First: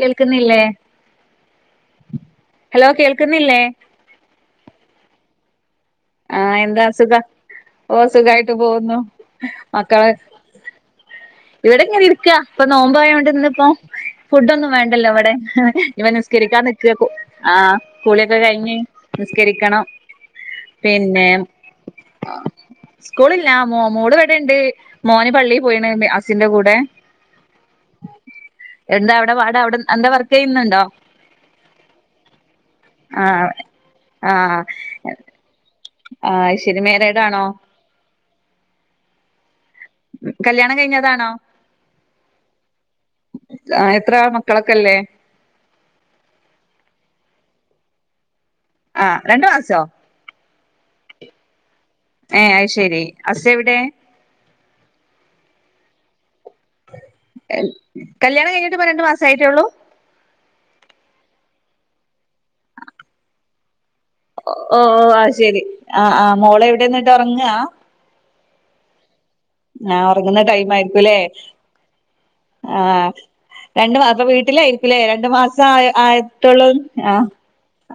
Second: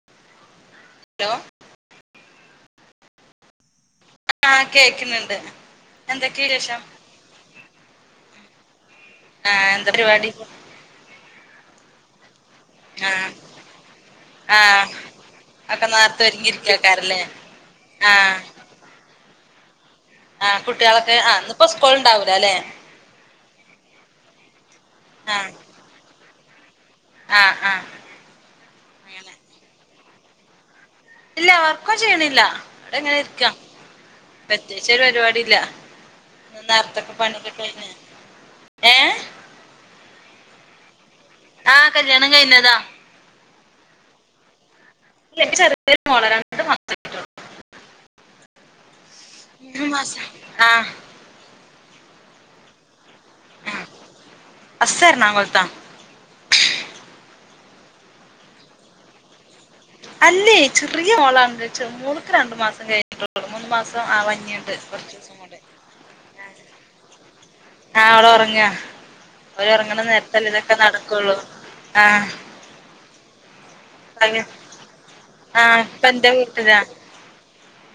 കേൾക്ക്ന്നില്ലേ hello hello കേൾക്ക്ന്നില്ലേ ആഹ് കേക്ക്ന്ന്ണ്ട് ആ എന്താ സുഖ ഓ സുഖായിട്ട് പോവ്ന്നു ആ എന്താ പരിപാടി ഇവടെങ്ങനെ ഇര്ക്കാ ഇപ്പൊ നോമ്പായോണ്ട് ആഹ് ഇന്ന്പ്പോ ഫുഡൊന്നും ആഹ് വേണ്ടല്ലോ ഇവടെ ഒക്കെ ഇനിപ്പ നേർത്തെ നിസ്കരിക്കാ നിക്കാ ഒരുങ്ങിയിരിക്കക്കാരല്ലേ ആ ആഹ് കുളിക്കെ കഴിഞ്ഞ് നിസ്കരിക്കണം ആഹ് കുട്യാളൊക്കെ പിന്നെ ആ ന്നിപ്പോ സ്കൂളില്ല മോ മോള് ഇവടണ്ട് മോന് ആഹ് പള്ളി പോയീണ് സിന്റെ കൂടെ ആഹ് ആഹ് എന്താ അങ്ങനെ അവിടെ പാട് അവിടെ എന്താ വർക്കെയ്യുന്നുണ്ടോ ഇല്ല വർക്കൊന്നും ചെയ്യ്ണില്ല ഇവടങ്ങനെ ആ ഇരിക്ക ആ പ്രത്യേകിച്ചൊരു പരിപാടില്ല ആ ഇന്ന് ശരി നേര്ത്തൊക്കെ മാരീഡ് ആണോ പണിഒക്കെ കഴിഞ്ഞ് ഏഹ് കല്യാണം കഴിഞ്ഞതാണോ ആഹ് കല്യാണം കഴിഞ്ഞതാ ആ എത്രാ മക്കളൊക്കെല്ലേ ഏനിക്ക് ചെറിയൊരു മോളാ രണ്ട് മാസായിട്ടൊള്ളൂ ആ രണ്ട് മാസോ ആഹ് ഏ അത് ശെരി ഹസ്സ് എവിടെ? ഹസ്സ് എർണാകൊൾത്താ കല്യാണം കഴിഞ്ഞിട്ട് ഇപ്പൊ രണ്ട് മാസായിട്ടേ ഒള്ളൂ അല്ലെ ചെറിയ മോളാണ് മോള്ക്ക് രണ്ടു മാസം കഴിഞ്ഞിട്ടെ ഒള്ളു മൂന്ന് മാസം ആവാഞ്ഞിണ്ട് ഓ ഓ കുറച്ച് ആ ദിവസം കൂടെ ശെരി ആ ആ മോളെവിടെന്നിട്ട് ഒർങ്ങാ ഒർങ്ങാ ആ ഒർങ്ങുന്ന ടൈമായിരിക്കുംല്ലേ ആഹ് ആ രണ്ടു മാ അപ്പൊ വീട്ടിലായിരിക്കുലേ രണ്ടു മാസം ആ ആഹ് ഇപ്പ എന്റെ ആയിട്ടൊള്ളൂ വീട്ടിലാ ആ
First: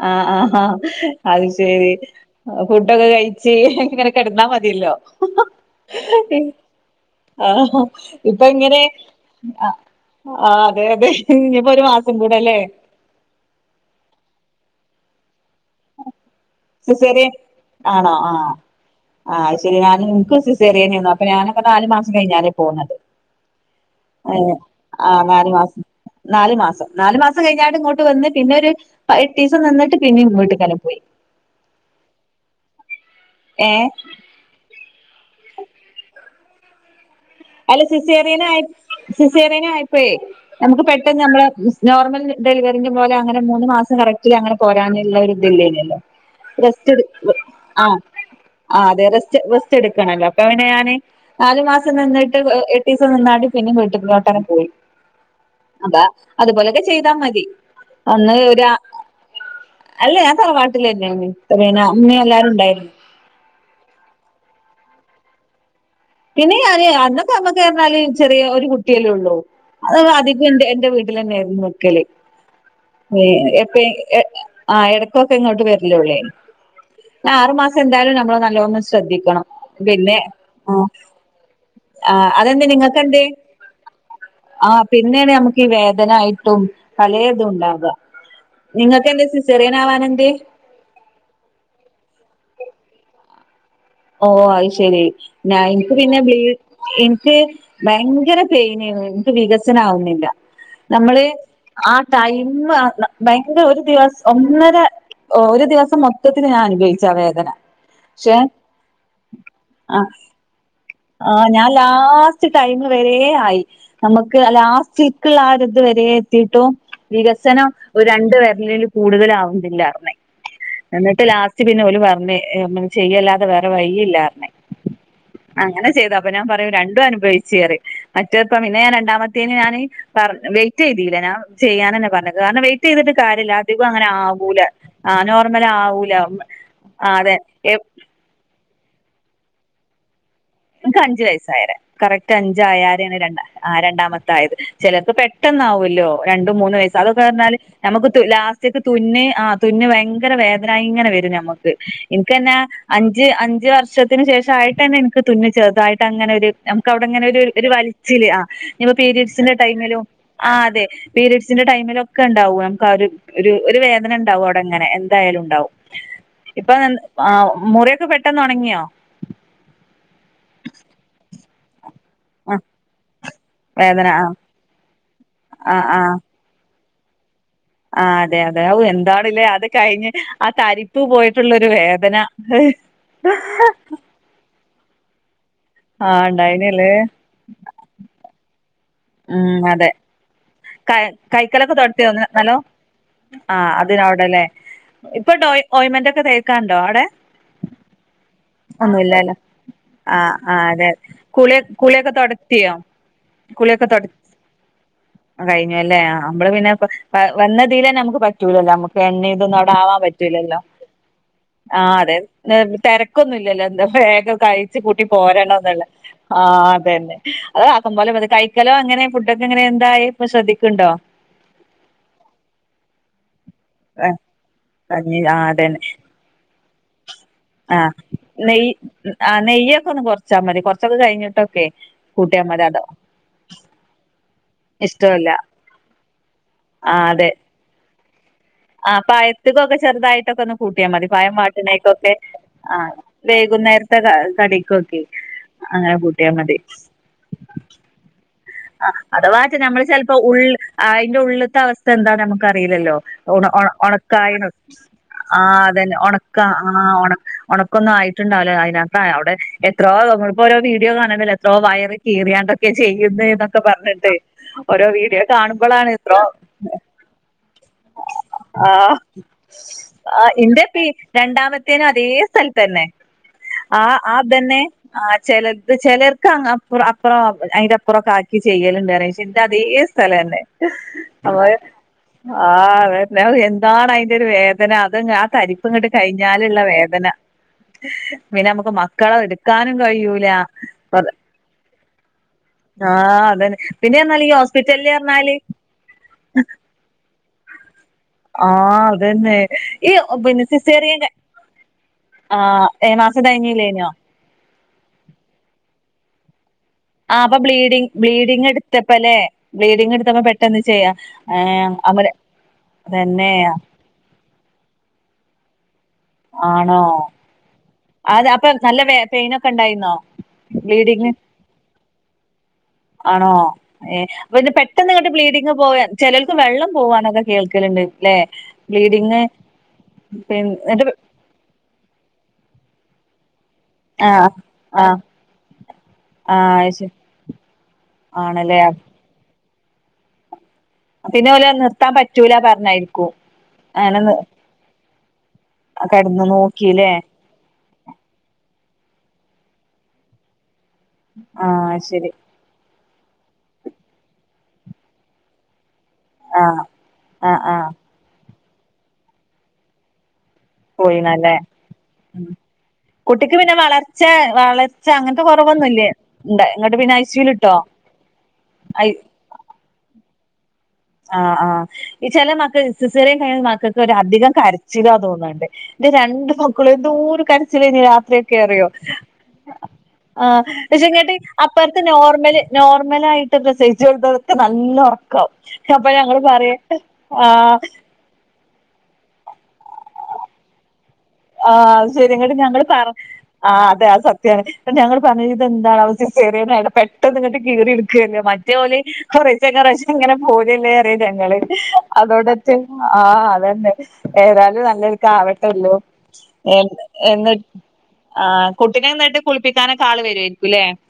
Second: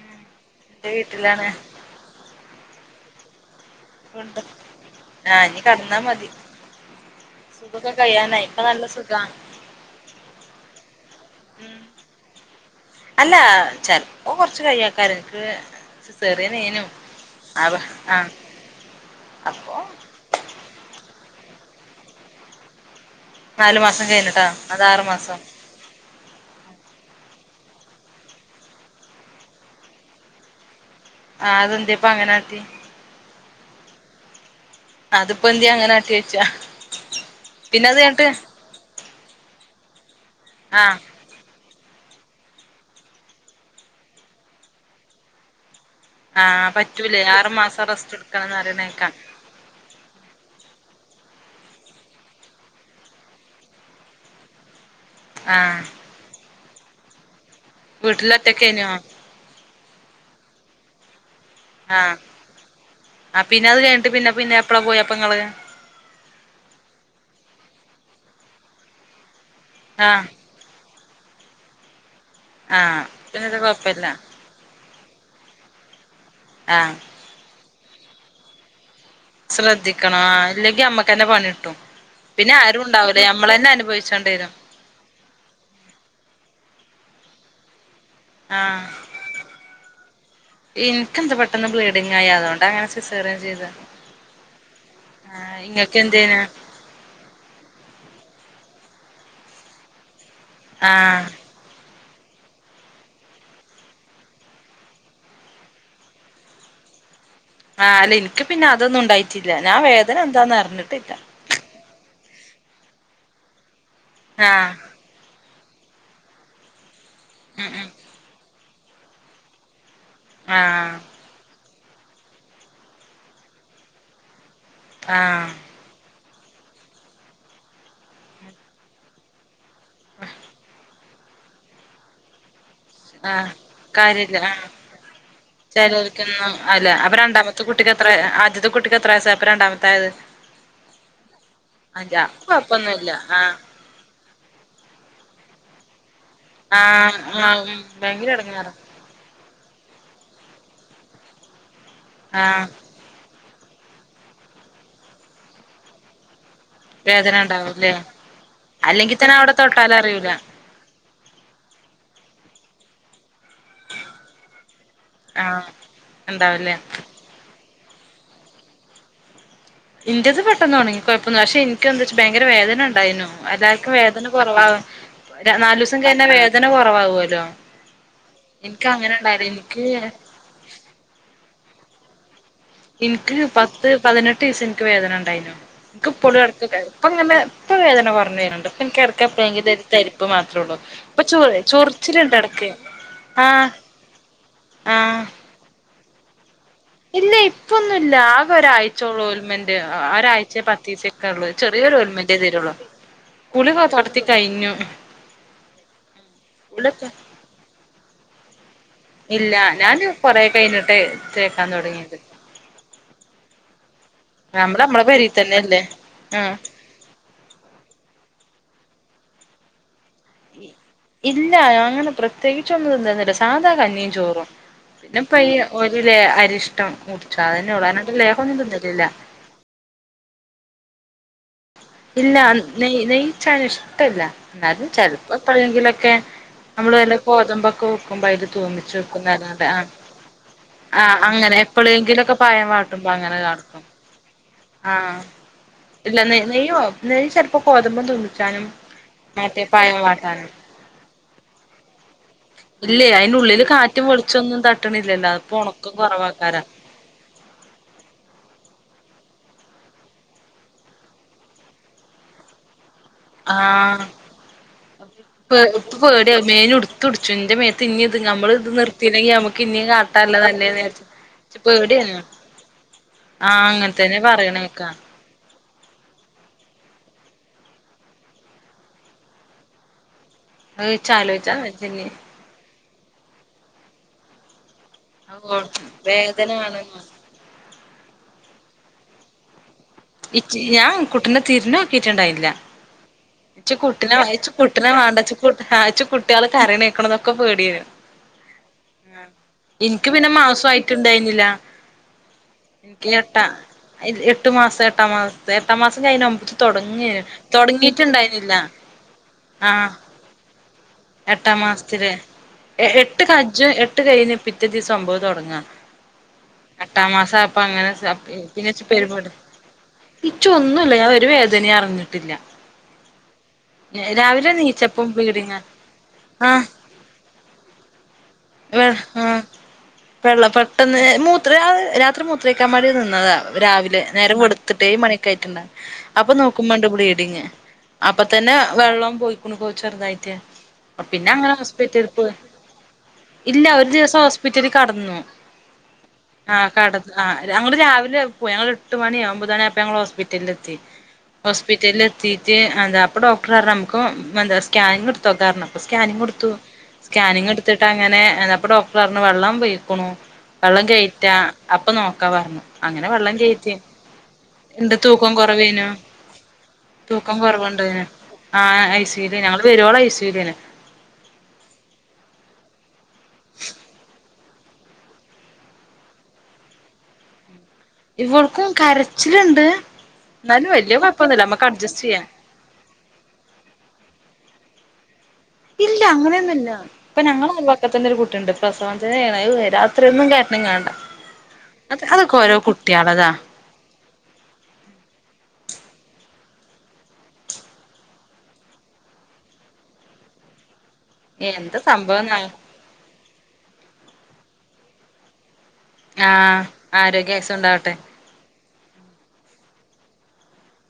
ആ ആ ആ എന്റെ അത് വീട്ടിലാണ് ശെരി ഫുഡൊക്കെ കഴി ച്ച് ഇങ്ങനെ ഉണ്ട് കെട്ന്നാ മതിയല്ലോ ആഹ് ഇനി കടന്നാ മതി ആഹ് സുഖൊക്കെ കഴിയാനായി ഇപ്പൊ ഇപ്പ ഇങ്ങനെ നല്ല സുഖാ അ ആ അതെ അതെ ഇനിപ്പോ ഉം ഒരു മാസം കൂടെ അല്ല ചെൽപ്പോ കൊർച്ച് കയ്യെക്കാരം ഇൻക്ക് സിസേറിയൻ ആണോ ആ ആഹ് അത് അപ്പൊ ശെരി ഞാന് ഇൻക്കും സിസേറിയനെന്നു അപ്പൊ ഞാനൊക്കെ നാല് മാസം കഴിഞ്ഞാരെ പോന്നത് നാലു മാസം ഏ കഴിഞ്ഞിട്ടാ അത് ആറു ആ നാലു മാസം നാലു മാസം നാലു മാസം കഴിഞ്ഞാട്ട് ഇങ്ങോട്ട് വന്ന് പിന്നെ ഒര് എട്ടീസം നിന്നിട്ട് പിന്നെ വീട്ട്ക്കന്നെ പോയി ആഹ് അതെന്തെ ഇപ്പം അങ്ങനാട്ടി ഏ അതിപ്പോ എന്തെ അങ്ങനാട്ടി ഓയ്ച്ചാ അല്ല സിസേറിയനായി സിസേറിയനായപ്പയേ നമുക്ക് ആഹ് പെട്ടെന്ന് നമ്മളെ നോർമൽ ഡെലിവറിൻ്റെ പോലെ അങ്ങനെ മൂന്ന് മാസം കറക്റ്റില് അങ്ങനെ പോരാന്ല്ല ഒരു ഇത് ഇല്ലേനല്ലോ ആഹ് റസ്റ്റെട് പറ്റൂലേ ആറു ആ മാസം റെസ്റ്റ് എടുക്കണംന്ന് അതെ പറയണേക്കാ റെസ്റ്റ് റസ്റ്റ് എടുക്കണല്ലോ അതോണ്ട് ഞാന് നാലു മാസം നിന്നിട്ട് എട്ടീസം നിന്നാണ്ട് പിന്നിം വീട്ട്കന്നെ പോയി ആഹ് അപ്പാ അതുപോലൊക്കെ ചെയ്താ മതി അന്ന് വീട്ടില് ഒരു ഒറ്റക്കെന്യോ അല്ല ഞാൻ തലവാട്ടിലെന്നേണ് ഇത്രേന ആഹ് അമ്മേം എല്ലാരും ഇണ്ടായിരുന്നു ആഹ് പിന്നെ അത് കഴ്ഞ്ഞ്ട്ട് പിന്നെ പിന്നെ എപ്പളാ പോയപ്പങ്ങള്? പിന്നെ ഞാന് അന്നൊക്കെ നമ്മക്ക്ർഞ്ഞാല് ചെറിയ ഒരു കുട്ടിയല്ലേ ഉള്ളൂ. അത് ആഹ് അതികും എന്റെ എന്റെ വീട്ടിലന്നെ ആയ്രുന്നു നിക്കല്. ആഹ് ഏഹ് പിന്നെത് എപ്പ കൊഴപ്പല്ല ആഹ് എട ക്കൊക്കെ ഇങ്ങോട്ട് വര്ലുള്ളേനി. ആഹ് ആറു മാസം എന്തായാലും നമ്മള് നല്ലോണം ശ ശ്രദ്ധിക്കണം പിന്നെ ആഹ്. ക്കെന്നെ പണിട്ടും. ആഹ് അതെന്തെ നിങ്ങക്കെന്തെ അനുഭവിച്ചോണ്ടി വരും ആ പിന്നെയാണ് നമുക്ക് ഈ വേദനായിട്ടും പലേതും ഉണ്ടാക. ആഹ് നിങ്ങക്ക് എന്തേ സിസേറിയൻ ആവാനെന്തേ? ക്കെന്താ പെട്ടെന്ന് ബ്ലീഡിങ് ആയി. അതോണ്ടങ്ങനെ സിസേറിയൻ ചെയ്ത്. ഓഹ് അത് ശരി. ഞാ ഇൻക്ക് പിന്നെ ബ്ലീ ഇങ്ങക്കെന്തേനു ഇൻക്ക് ഭയങ്കര പെ യ്നേന്നു. ൻക്ക് വികസനാവ്ന്നില്ല നമ്മള് ആഹ് ആ ടൈമ്മ് ആഹ് ന ഭയങ്കര ഒരു ദിവസ ഒന്നര ഒ ഒരു ദിവസം മൊത്തത്തില് ഞാ അനുഭവിച്ചാ വേദ ആഹ് അല്ല ഇൻക്ക് പിന്നെ അതൊന്നും ഉണ്ടായിട്ടില്ല ഞാൻ ആ വേദന എന്താന്ന് അറിഞ്ഞിട്ടില്ലാ ച്ച് ടൈമ് വരേ ആയി നമുക്ക് ആ ആഹ് ലാസ്റ്റ്ക്ക്ള്ള ആ ഒര് ഇത് വരേ എത്തീട്ടും വികസനം ഉം ഉം ഒരു രണ്ട് വെരലില് കൂടുതല് ആവുന്നില്ലാറിഞ്ഞ് ആ ആഹ് റ്റ് പിന്നെ ഓല് പർഞ്ഞ് ഏ നമ്മള് ചെയ്യല്ലാതെ വേറെ വഴി ഇല്ലാർഞ്ഞ് ആഹ് അങ്ങനെ ചെയ്തതാ അപ്പൊ ഞാൻ പറയും രണ്ടും അനുഭവിച്ച്പറിം മറ്റേപ്പം പിന്നെ ഞാന് രണ്ടാമത്തേന് ഞാന് വെയിറ്റ് ചെയ്തീലാ ഞാൻ ചെയ്യാൻന്നെ പർഞ്ഞ് കാരണം വെയ് റ്റെയ്തിട്ട് ആഹ് കാര്യല്ല അധികു അങ്ങനെ കാര്യല്ല ആഹ് ആവൂലാ ആ നോർമൽ ആവൂലാ ആ അതെ എപ്പ ഇത് എത്ര ആദ്യത്തെ കുട്ടിക്ക് എത്ര വയസ്സായപ്പ രണ്ടാമത്തെ ആയത് ഇൻക്കഞ്ചു വയസ്സായാരെ അഞ്ചാ കറക്റ്റ് കൊഴപ്പൊന്നുല്ല അഞ്ചായാരേണ് രണ്ടാ ആഹ് ആ രണ്ടാമത്തായത് ചെലര്ക്ക് പെട്ടന്നാവു ല്ലോ രണ്ടും മൂന്ന് വയസ്സ് ആഹ് അതൊക്കെ പറഞ്ഞാല് ആഹ് ഉം നമുക്ക് ഭയങ്കര എടങ്ങേറാ ലാസ്റ്റത്തെ തുന്ന് ആഹ് തുന്ന് ഭയങ്കര വേദനായി ഇങ്ങനെ വരും ഞമ്മുക്ക് എനിക്ക്ന്നെ ആഹ് അഞ്ച് അഞ്ച് അഞ്ചു വർഷത്തിന് ശേഷം ആയിട്ട് തന്നെ എനിക്ക് തുന്നി ചെറുതായിട്ട് അങ്ങനെ ഒരു നമുക്ക് അവിടെങ്ങനെ വേദന ഒരു ഒരു ഉണ്ടാവുംല്ലേ വലിച്ചില് ആ ഇനി അല്ലെങ്കി തന്നെ അവിടെ പീരിയഡ്സിന്റെ ടൈമിലും തൊട്ടാലറിയൂല ആഹ് അതെ പീരിഡ്സിന്റെ ടൈമിലൊക്കെ ഉണ്ടാവും നമുക്ക് ആ ഒരു ഒരു ഒരു വേദനണ്ടാവും അവിടെങ്ങനെ എന്തായാലും ആഹ് ഉണ്ടാവും ഇപ്പൊ ഉണ്ടാവുംല്ലേ ആഹ് മുറിഒക്കെ പെട്ടെന്ന് ഒണങ്ങിയോ ഇന്റത് പെട്ടന്നൊണങ്ങി കുഴപ്പന്നും ഇല്ല പക്ഷേ ഇൻ ഇൻക്കെന്താച്ച് ഭയങ്കര ആ വേദന ഉണ്ടായിരുന്നു എല്ലാർക്കും വേദന കുറവാവ്. നാലൂസം കഴിഞ്ഞാ വേദന കുറവാവൂലോ ആഹ് അതെ അതെ ഹാവൂ എന്താണ്ല്ലേ അത് എനിക്ക് കഴിഞ്ഞ് ആ തരിപ്പ് പോയിട്ടുള്ള ഒരു വേദന ഇൻക്ക് പത്ത് പതിനെട്ട് ദീസം ഇൻക്ക് വേദനണ്ടായിന്നു ഇക്ക് ആ ഇപ്പഴും എടക്ക് വേദ ഉണ്ടായിനല്ലേ ഇപ്പ ഇങ്ങനെ ഇപ്പൊ വേദന കുറഞ്ഞു വര്ന്ണ്ട് ഉം ഇപ്പൻക്കെട്ക്കെപ്പഴങ്കിലും ഒരു അതെ തരിപ്പ് മാത്രേ ഒള്ളൂ ക ഇപ്പൊ ചൊറി ചൊർച്ചിലിണ്ട് എടക്ക് ആഹ് അതിന് അവിടെല്ലേ ആഹ് ഇപ്പണ്ടോ ഓയ് ഓയ്മന്റ് ഇല്ല ഇപ്പൊന്നും ഇല്ല ആകെ ഒരാഴ്ച ഉള്ളൂ ഒന്നുല്ലല്ലോ ഒൽമൻറ് ആ ആ ഒരാഴ്ചയ അതെ പത്തീസം ഒക്കെ ഉള്ളൂ- കുളി ചെറിയൊരു കുളിയൊക്കെ ഓൽമെന്റ തരുള്ളോ തൊടത്തിയോ - കുളിയൊക്കെ കഴിഞ്ഞു അല്ലേ നമ്മള് പിന്നെ സ്കൂളിലൊക്കെ വന്നതിൽന്നെ നമുക്ക് പറ്റൂലല്ലേ നമക്ക്- എന്നെ ഇല്ല ഇതൊന്നും അവിടെ ആവാൻ ഞാന് കൊറെ പറ്റൂലല്ലോ കഴിഞ്ഞിട്ട് തേക്കാൻ ആഹ് അതെ തുടങ്ങിയത് നെ തെരക്കൊന്നും ഇല്ലല്ലോ- എന്താ വേഗം കഴിച്ച് നമ്മള് നമ്മളെ കൂട്ടി പെരീ തന്നെയല്ലേ പോരണംന്നുള്ള ആഹ് അതന്നെ അത് ആക്കം പോലെ അത് ക ഴിക്കലോ അങ്ങനെ ഫുഡൊക്കെ അങ്ങനെന്തായി- ഇല്ല അങ്ങനെ പ്രത്യേകിച്ചൊ ഒന്നുംതിന്തിന്നില്ല സാധാ കഞ്ഞിയും ആഹ് ചോറും- കഞ്ഞി പിന്നെ ആഹ് പയ്യേ അതന്നെ ഒരുലെ അരിഷ്ടം കുടിച്ചു അതന്നെ ഉള്ളു ആഹ് അല്ലാണ്ട് ലേഹ്യന്നും തിന്നിട്ടില്ല- ച്ചാമതി കൊറച്ചൊക്കെ കഴിഞ്ഞിട്ടൊക്കെ- ഇല്ല കൂട്ടിയാൽ മതി അതോ നെയ് നെയ്ച്ചാണ് ഇഷ്ടില്ല എന്നാലും ഇഷ്ടമല്ല ചെലപ്പോ എപ്പോഴെങ്കിലൊക്കെ- നമ്മള് നല്ല ഗോതമ്പൊക്ക ആ പഴത്തക്ക് ഒക്കെ ചെറുതായിട്ടൊക്കെ ഒന്ന് കൂട്ടിയാൽ മതി ആഹ് പഴം അങ്ങനെ വാട്ടിനേക്കൊക്കെ എപ്പളെങ്കിലൊക്കെ പഴം ആ വാട്ടുമ്പോ അങ്ങനെ കാട്ടും വൈകുന്നേരത്തെ കടിക്കൊക്കെ അങ്ങനെ കൂട്ടിയാ മതി യ്യോ ലേശൽപ്പോ ഗോതമ്പം തുന്നിച്ചാനും ആഹ് അഥവാ മറ്റേ നമ്മള് പഴം ചെലപ്പോ വാട്ടാനും ഉള്ള് അയിന്റെ ഉള്ളിലത്തെ അവസ്ഥ എന്താണ് നമുക്ക് അറിയില്ലല്ലോ ഇല്ലേ അയിന്റെ ഉള്ളില് കാറ്റും ഉണക്കായന വെളിച്ചൊന്നും തട്ടണില്ലല്ലോ ആ അപ്പൊ ഒണക്കം അതന്നെ ഉണക്ക കൊറവാക്കാരം ആ ഉണക്കൊന്നും ആയിട്ടുണ്ടാവല്ലേ അയിന് ആ അവിടെ എത്രോ നമ്മിളിപ്പോ രോ വീഡിയോ കാണ എത്രോ വയർ കീറിയാണ്ടൊക്കെ ചെയ്യുന്ന എന്നൊക്കെ ആഹ് പറഞ്ഞിട്ട് ഓരോ വീഡിയോ പേ കാണുമ്പോഴാണ് ഇപ്പ ഇത്രോ പേടിയാ മേന് ഇടുത്തുടിച്ചു ഇന്റെ മേത്ത് ഇഞ്ഞി ഇത് നമ്മള് ആ ഇത് നിർത്തിയില്ലെങ്കി നമുക്ക് ഇഞ്ഞി ആ കാട്ടാള്ളതല്ലേന്ന് ഇന്റെപ്പ വിചാരിച്ച് ഇച്ച് രണ്ടാമത്തേനും അതേ പേടിയാണ് സ്ഥലത്തന്നെ ആഹ് ആ അങ്ങനെ തന്നെ അതന്നെ പറയണേക്കാ ആ ചിലത് ചിലർക്കനൊപ്പുറം അപ്പറം അയിന്റെപ്പുറൊക്ക ആക്കി ചെയ്യലുണ്ടന്റെ ഇൻ്റെ അതേ സ്ഥലന്നെ അത് ഇച്ച് അ ആലോയിച്ചാ വജ്ജന്നെ ആതെ എന്താണ് അതിന്റെ ഒരു വേദ ദന അതന്നെ ആ തരിപ്പുഇങ്ങട്ട് കഴിഞ്ഞാലുള്ള വേദനയാണ് വേദന പിന്നെ നമുക്ക് കള ഇടക്കാൻ ഇച്ച് ഞാൻ കുട്ടിനെ തിരിഞ്ഞ് നോക്കിട്ടുണ്ടായിനില ആ അതന്നെ ഇച്ച് പിന്നെ കുട്ടിനെ പറഞ്ഞാല് ഈ വച്ചു ഇച്ച് കുട്ടിനെ ഹോസ്പിറ്റലില് പറഞ്ഞാല് വാണ്ടച്ചട്ട ഇച്ച് കുട്ടികൾ കരങ്ങീക്കണതൊക്കെ പേടിയരുന്നു ആ അതന്നെ ഈ ഇനിക്ക് പിന്നെ സിസേറിയൻ മാസയിട്ടുണ്ടായിന്നില്ല ആ ഏഴാം എനിക്ക് മാസം എട്ട കഴിഞ്ഞില്ലേനോ എട്ടു മാസം എട്ടാം മാസം എട്ടാം മാസം കഴഞ്ഞ ഒമ്പ തുടങ്ങിയ ആ അപ്പൊ ബ്ലീഡിങ് തുടങ്ങിട്ട് ബ്ലീഡിങ് എടുത്തപ്പ അല്ലേ ബ്ലീഡിങ് എടുത്തപ്പ പെട്ടെന്ന് ചെയ്യാം എട്ടാം അമ്മള് മാസത്തില് എട്ട് കജും എട്ട് പിറ്റേ ദിവസംഒമ്പത് തുടങ്ങ ആണോ എട്ടാം മാസം ആപ്പ അങ്ങനെ അത് അപ്പൊ നല്ല വേ [unintelligible] പെയിനൊക്കെ ഉണ്ടായിരുന്നോ ഇച്ച ഒന്നുംല്ല ബ്ലീഡിങ് ഞാൻ ഒരു വേദന അറിഞ്ഞിട്ടില്ല ആണോ ഏ അപ്പൊ പിന്നെ രാവിലെ പെട്ടെന്ന് നീച്ചപ്പം ഇങ്ങോട്ട് ബ്ലീഡിങ് ബ്ലീഡിങ്ങാ പോകൻ ചിലർക്ക് ആഹ് വെള്ളം പോവാനൊക്കെ കേൾക്കലുണ്ട് ല്ലെ ബ്ലീഡിങ് പിൻ എന്നിട്ട് വെള്ളപ്പെട്ടന്ന് മൂത്ര രാത്രി മൂത്രയിക്കാൻ വാണ്ടി നിന്നതാ രാവിലെ ആ നേരം വെളുത്തിട്ട് ആ ഏഴ് മണിക്കായിയിട്ടുണ്ട അപ്പൊ ആ നോക്കുമ്പോണ്ട് ശരി ബ്ലീഡിങ് അപ്പൊ തന്നെ ആണല്ലേ വെള്ളം പോയിക്കണ പോചെറുതായിട്ട് പിന്നെ ഓലെ അങ്ങനെ നിർത്താൻ ഹോസ്പിറ്റല് പോയി പറ്റൂല പറഞ്ഞായിരിക്കും ഇല്ല ഒരു ദിവസം ഹോസ്പിറ്റലി കടന്നു കടന്ന് ആഹ് നോക്കില്ലേ കടന്ന് ആഹ് ഞങ്ങള് രാവില പോയി ഞങ്ങള് എട്ട് മണി ഒമ്പത് മണി അപ്പ ഞങ്ങള് ഹോസ്പിറ്റല് എത്തി ആ ശരി അതാ അപ്പൊ ഡോക്ടർാര നമുക്ക് എന്താ സ്കാനിങ്ങ് എടുത്തോക്ക പറഞ്ഞു സ്കാനിങ് ആ കൊടുത്തു ആ സ്കാനിങ് ആ എടുത്തിട്ട് അങ്ങനെ എന്നപ്പ ഡോക്ടർപറഞ്ഞു വെള്ളം പയികുണു വെള്ളം പോയിണല്ലേ കഴറ്റാ അപ്പൊ നോക്കാ ഉം. പറഞ്ഞു അങ്ങനെ വെള്ളം കുട്ടിക്ക് കേറ്റി ഇണ്ട് തൂക്കം കൊ വൊന്നൂല്യ എന്നിട്ട് പിന്നെ അ തൂക്കം കുറവുണ്ട് ആ ഐസുല ഞങ്ങള് വരുവോളോ ഐസുലേന്ന് ആ ആഈ ചില മക്കക്ക്സിസേറിയൻ കഴിഞ്ഞൽ മക്കൊക്ക ഒരഅധികം കര ചിലാ തോന്നണ്ടേ എന്റെ രണ്ടു മക്കളും എന്തോ ഒരു കരച്ചില രാത്രിയൊക്കെ അറിയോ ഇവൾക്കും കരച്ചിലുണ്ട് ആ എന്നാലും വല്യ പക്ഷെങ്ങട്ട് കുഴപ്പൊന്നുല്ല നമ്മക്ക് അപ്പറത്തെ അഡ്ജസ്റ്റ് ചെയ്യാം നോർമല് നോർമല ആയിട്ട് പ്രസയിച്ചുത്തോ നല്ല ഒറക്ക ഇല്ല അങ്ങനെയൊന്നും ഇല്ല ഇപ്പൊ ഞങ്ങള ആഹ് അയൽവക്കത്തന്നെ ഒരു കുട്ടിണ്ട് പ്രസവത്തന്നെ രാത്രി എന്നും കരഞ്ഞ്കണ്ടാ ആ ശരി ങ്ങട്ട് ഞങ്ങള് പറ ആ അതെ ആ സത്യമാണ് ഞങ്ങള് പറഞ്ഞ ഇത് എന്താണ് അവ ചെറിയടെ പെട്ടെന്ന് ഇങ്ങട്ട് കീറിടുക്കല്ലോ മറ്റെ ഓല് കുറേശെ കുറേശെ ങ്ങനെ പോരല്ലേ അത എന്താ സംഭവംന്നാ അതോണ്ടന്നെ ആ അതന്നെ ഏതായാലും [unintelligible] ഏ ആഹ് ആരോഗ്യ ആയുസ്സും ഉണ്ടാവട്ടെ ആ കുട്ടിനെന്നട്ട് കുളിപ്പിക്കാനക്ക ആള് വര്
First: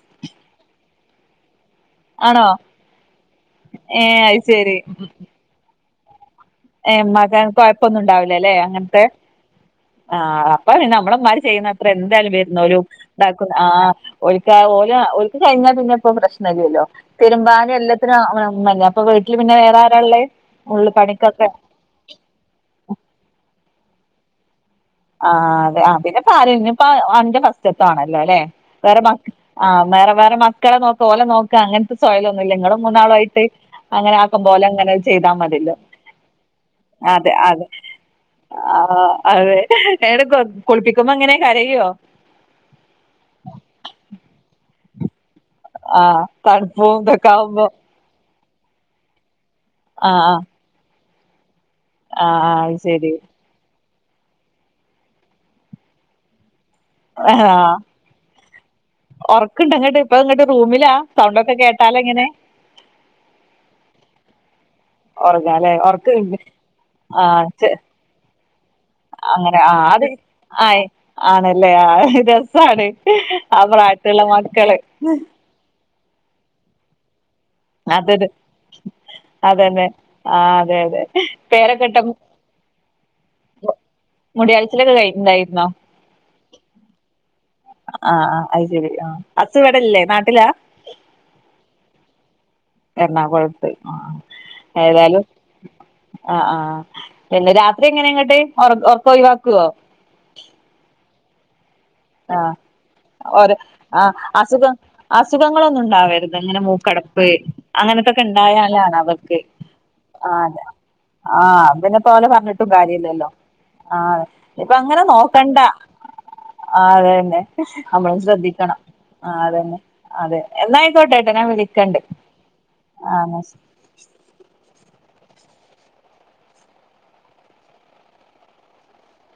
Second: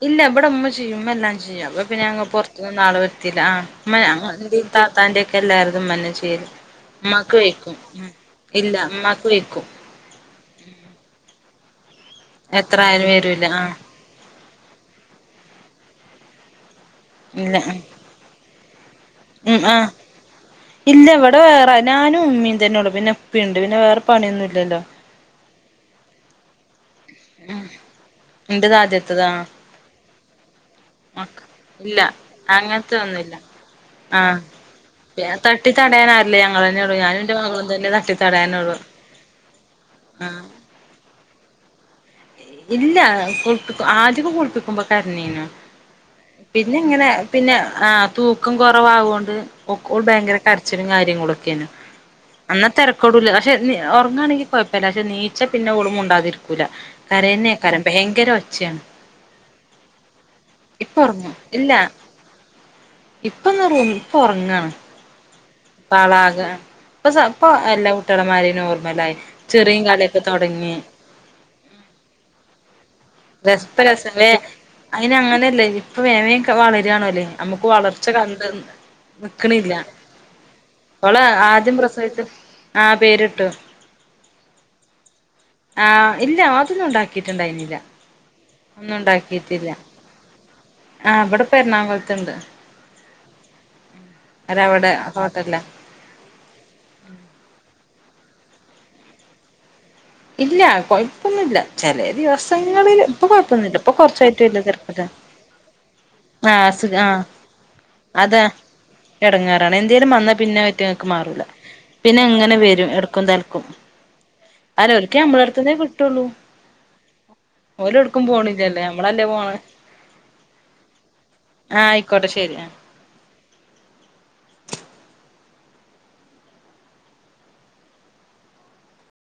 ഇല്ല ഇവിടെ ഉമ്മ ചെയ്യുംമ്മ എല്ലാം ചെയ്യും അപ്പ പിന്നെ ഞങ ആണോ പുറത്തന്നെ ആള വരുത്തില്ല ആ ഏ അത് മ്മ താത്താന്റെ ഒക്കെ എല്ലാരതും ഇമ്മാനെ ചെയ്യല് ഏ ഉമ്മാക്ക് മ്മക്ക് വയ്ക്കും ഉം കൊഴപ്പൊന്നുംണ്ടാവില്ലല്ലെ ഇല്ല അങ്ങനത്തെ ഉമ്മാക്ക് വയ്ക്കും ആ അപ്പൊ നമ്മളമാര് ചെയ്യുന്ന എന്തായാലും എത്ര വരുന്നോലും ആയാലും വരൂല ആഹ് ആഓല്ക്ക് ഓല ഓല്ക്ക് കഴിഞ്ഞാൽ പിന്നെപ്പോ പ്രശ് ല്ലല്ലോ ഇല്ല തിരുമ്പാനും എല്ലാത്തിനുംഅപ്പൊഇമ്മാനെ വീട്ടിൽ പിന്നെ ഉം വേറെ ആഹ് ആര ളള് ഉള്ള് ഇല്ല പണി ഇവിടെ വേറെ ഞാനും ഉമ്മീൻ തന്നെയെ ള്ളൂ പിന്നെപ്പീം ഉണ്ട് പിന്നെ വേറെ പണിയൊന്നും ഇല്ലല്ലോ ആ അതെ ആ പിന്നെ പാര് അന്റെ ഫസ്റ്റത് ആണല്ലോ അല്ലേ എന്റത് വേറെ മ ആദ്യത്തതാ ആ വേറെ വേറെ മക്കളെ നോക്ക ഓലെ മക്ക നോക്ക അങ്ങനെ അങ്ങ ഇല്ല സ്വയല ഒന്നുമ ഇല്ല ഇങ്ങും അങ്ങനത്തെ മൂന്നാളു ഒന്നുല്ല ആയിട്ട് അങ്ങനെ ആക്ക ആഹ് പോോലെ അങ്ങനെ ചെയ്താ മതില്ല തട്ടി തടയാൻ ആരില്ല ഞങ്ങളെന്നെള്ളൂ ഞാനും അതെ എന്റെ അതെ മകളും തന്നെ തട്ടി തടയാനുള്ളൂ ആ അതെ എട ആഹ് കുളിപ്പിക്കുമ്പോ അങ്ങനെ കരയുവോ ഇല്ല കുളിപ്പി ആദ്യൊക്കെ കുളിപ്പിക്കുമ്പോ ആഹ് പിന്നെ തണുപ്പും എങ്ങനെ ഇതൊക്കെ പിന്നെ ആവുമ്പോ ആ തൂ ഒക്കും കുറവാകുക കൊണ്ട് ഒക്കൾ ആഹ് ഭയങ്കര ആഹ് കരച്ചിലും കാര്യങ്ങളൊക്കെയാണ് ആഹ് ആഹ് അന്നാ അത് ശരി തിരക്കോടൂല പക്ഷെ ഉറങ്ങാണെങ്കി കുഴപ്പമില്ല പക്ഷെ നീച്ച പിന്നെ ഒളുമും ഉണ്ടാതിരിക്കൂില്ല കരന്നെയക്കാരം ഭയങ്കര ഒച്ചയാണ് ഉറക്കുണ്ട് അങ്ങോട്ട് ഇപ്പ ഇങ്ങോട്ട് റൂമിലാ ഇപ്പൊ ഉറങ്ങും സൗണ്ട ഒക്കെ ഇല്ല കേട്ടാല എങ്ങനെ ഇപ്പൊന്ന് റൂമില ഇപ്പൊ ഉറങ്ങാണ് ഒറങ്ങാല്ലേ ഒർക്ക് ആളാക ഇപ്പൊ ഇപ്പൊ ആഹ് എല്ലാ കുട്ടികളമാര് അങ്ങനെ ആ അത് ആയി ആണല്ലേ ആ രസാണ് അ രസപ്പ പ്രത്തുള്ള മക്കള അപ്പൊ വേമയും വളരുകയാണോല്ലേ നമ്മുക്ക് വളർച്ച അതൊരു കണ്ട നക്കണില്ല അതന്നെ ആ അതെ അതെ അവളെ ആദ്യം പേരൊക്കെ ഇട്ട പ്രസവിച്ച ആ പേരിട്ടു മുടിയാഴ്ചലൊക്കെ കഴിഞ്ഞിണ്ടായിരുന്നോ ആ ഇല്ല അതൊന്നും ഉണ്ടാക്കിട്ടുണ്ടായിനി ആ അത് ശരി ആ അസുവിടല്ലേ നാട്ടിലാ ആ ഇവിടെ എറണാകുളത്തുണ്ട് എറണാകുളത്ത് ആ ഒരവിടെ ഏതായാലും ഹോട്ടലില ആ ആ പിന്നെ അത്ര എങ്ങനെ ഇങ്ങോട്ട് ഉറക്ക ഒഴിവാക്കുവോ ഇല്ല കുഴപ്പൊന്നുമില്ല ചില ആ ദിവസങ്ങളിൽ ഇപ്പ ഓരോ കുഴപ്പൊന്നില്ല ഇപ്പൊ ആ കൊറച്ചായിട്ടും ഇല്ല അസുഖം തിരക്കില്ല അസുഖങ്ങളൊന്നും ഉണ്ടാവരുത് ആ ഇങ്ങനെ ആ മൂക്കടപ്പ് അങ്ങനത്തൊക്കെ അതാ ഉണ്ടായാലാണ് അവർക്ക് ഇടങ്ങാറാണ് എന്തേലും ആ വന്നാൽ പിന്നെ അതെ ഒറ്റങ്ങൾക്ക് ആ മാറൂല പിന്നെ എങ്ങനെ വരും എടക്കും ലക്കും ആ ഇപ്പ അര ഒരിക്കേ നമ്മള അർത്തുന്നന്നേ കിട്ടുള്ളൂ ആ അതെ തന്നെ നമ്മളും ശ്രദ്ധിക്കണം നമ്മളല്ലേ ആ പോണെ അതന്നെ അതെ എന്നായിക്കോട്ടെട്ടാ ഞാ ആഹ് വിളിക്കണ്ട് ആയിക്കോട്ടെ ശരി ആഹ് ആ അ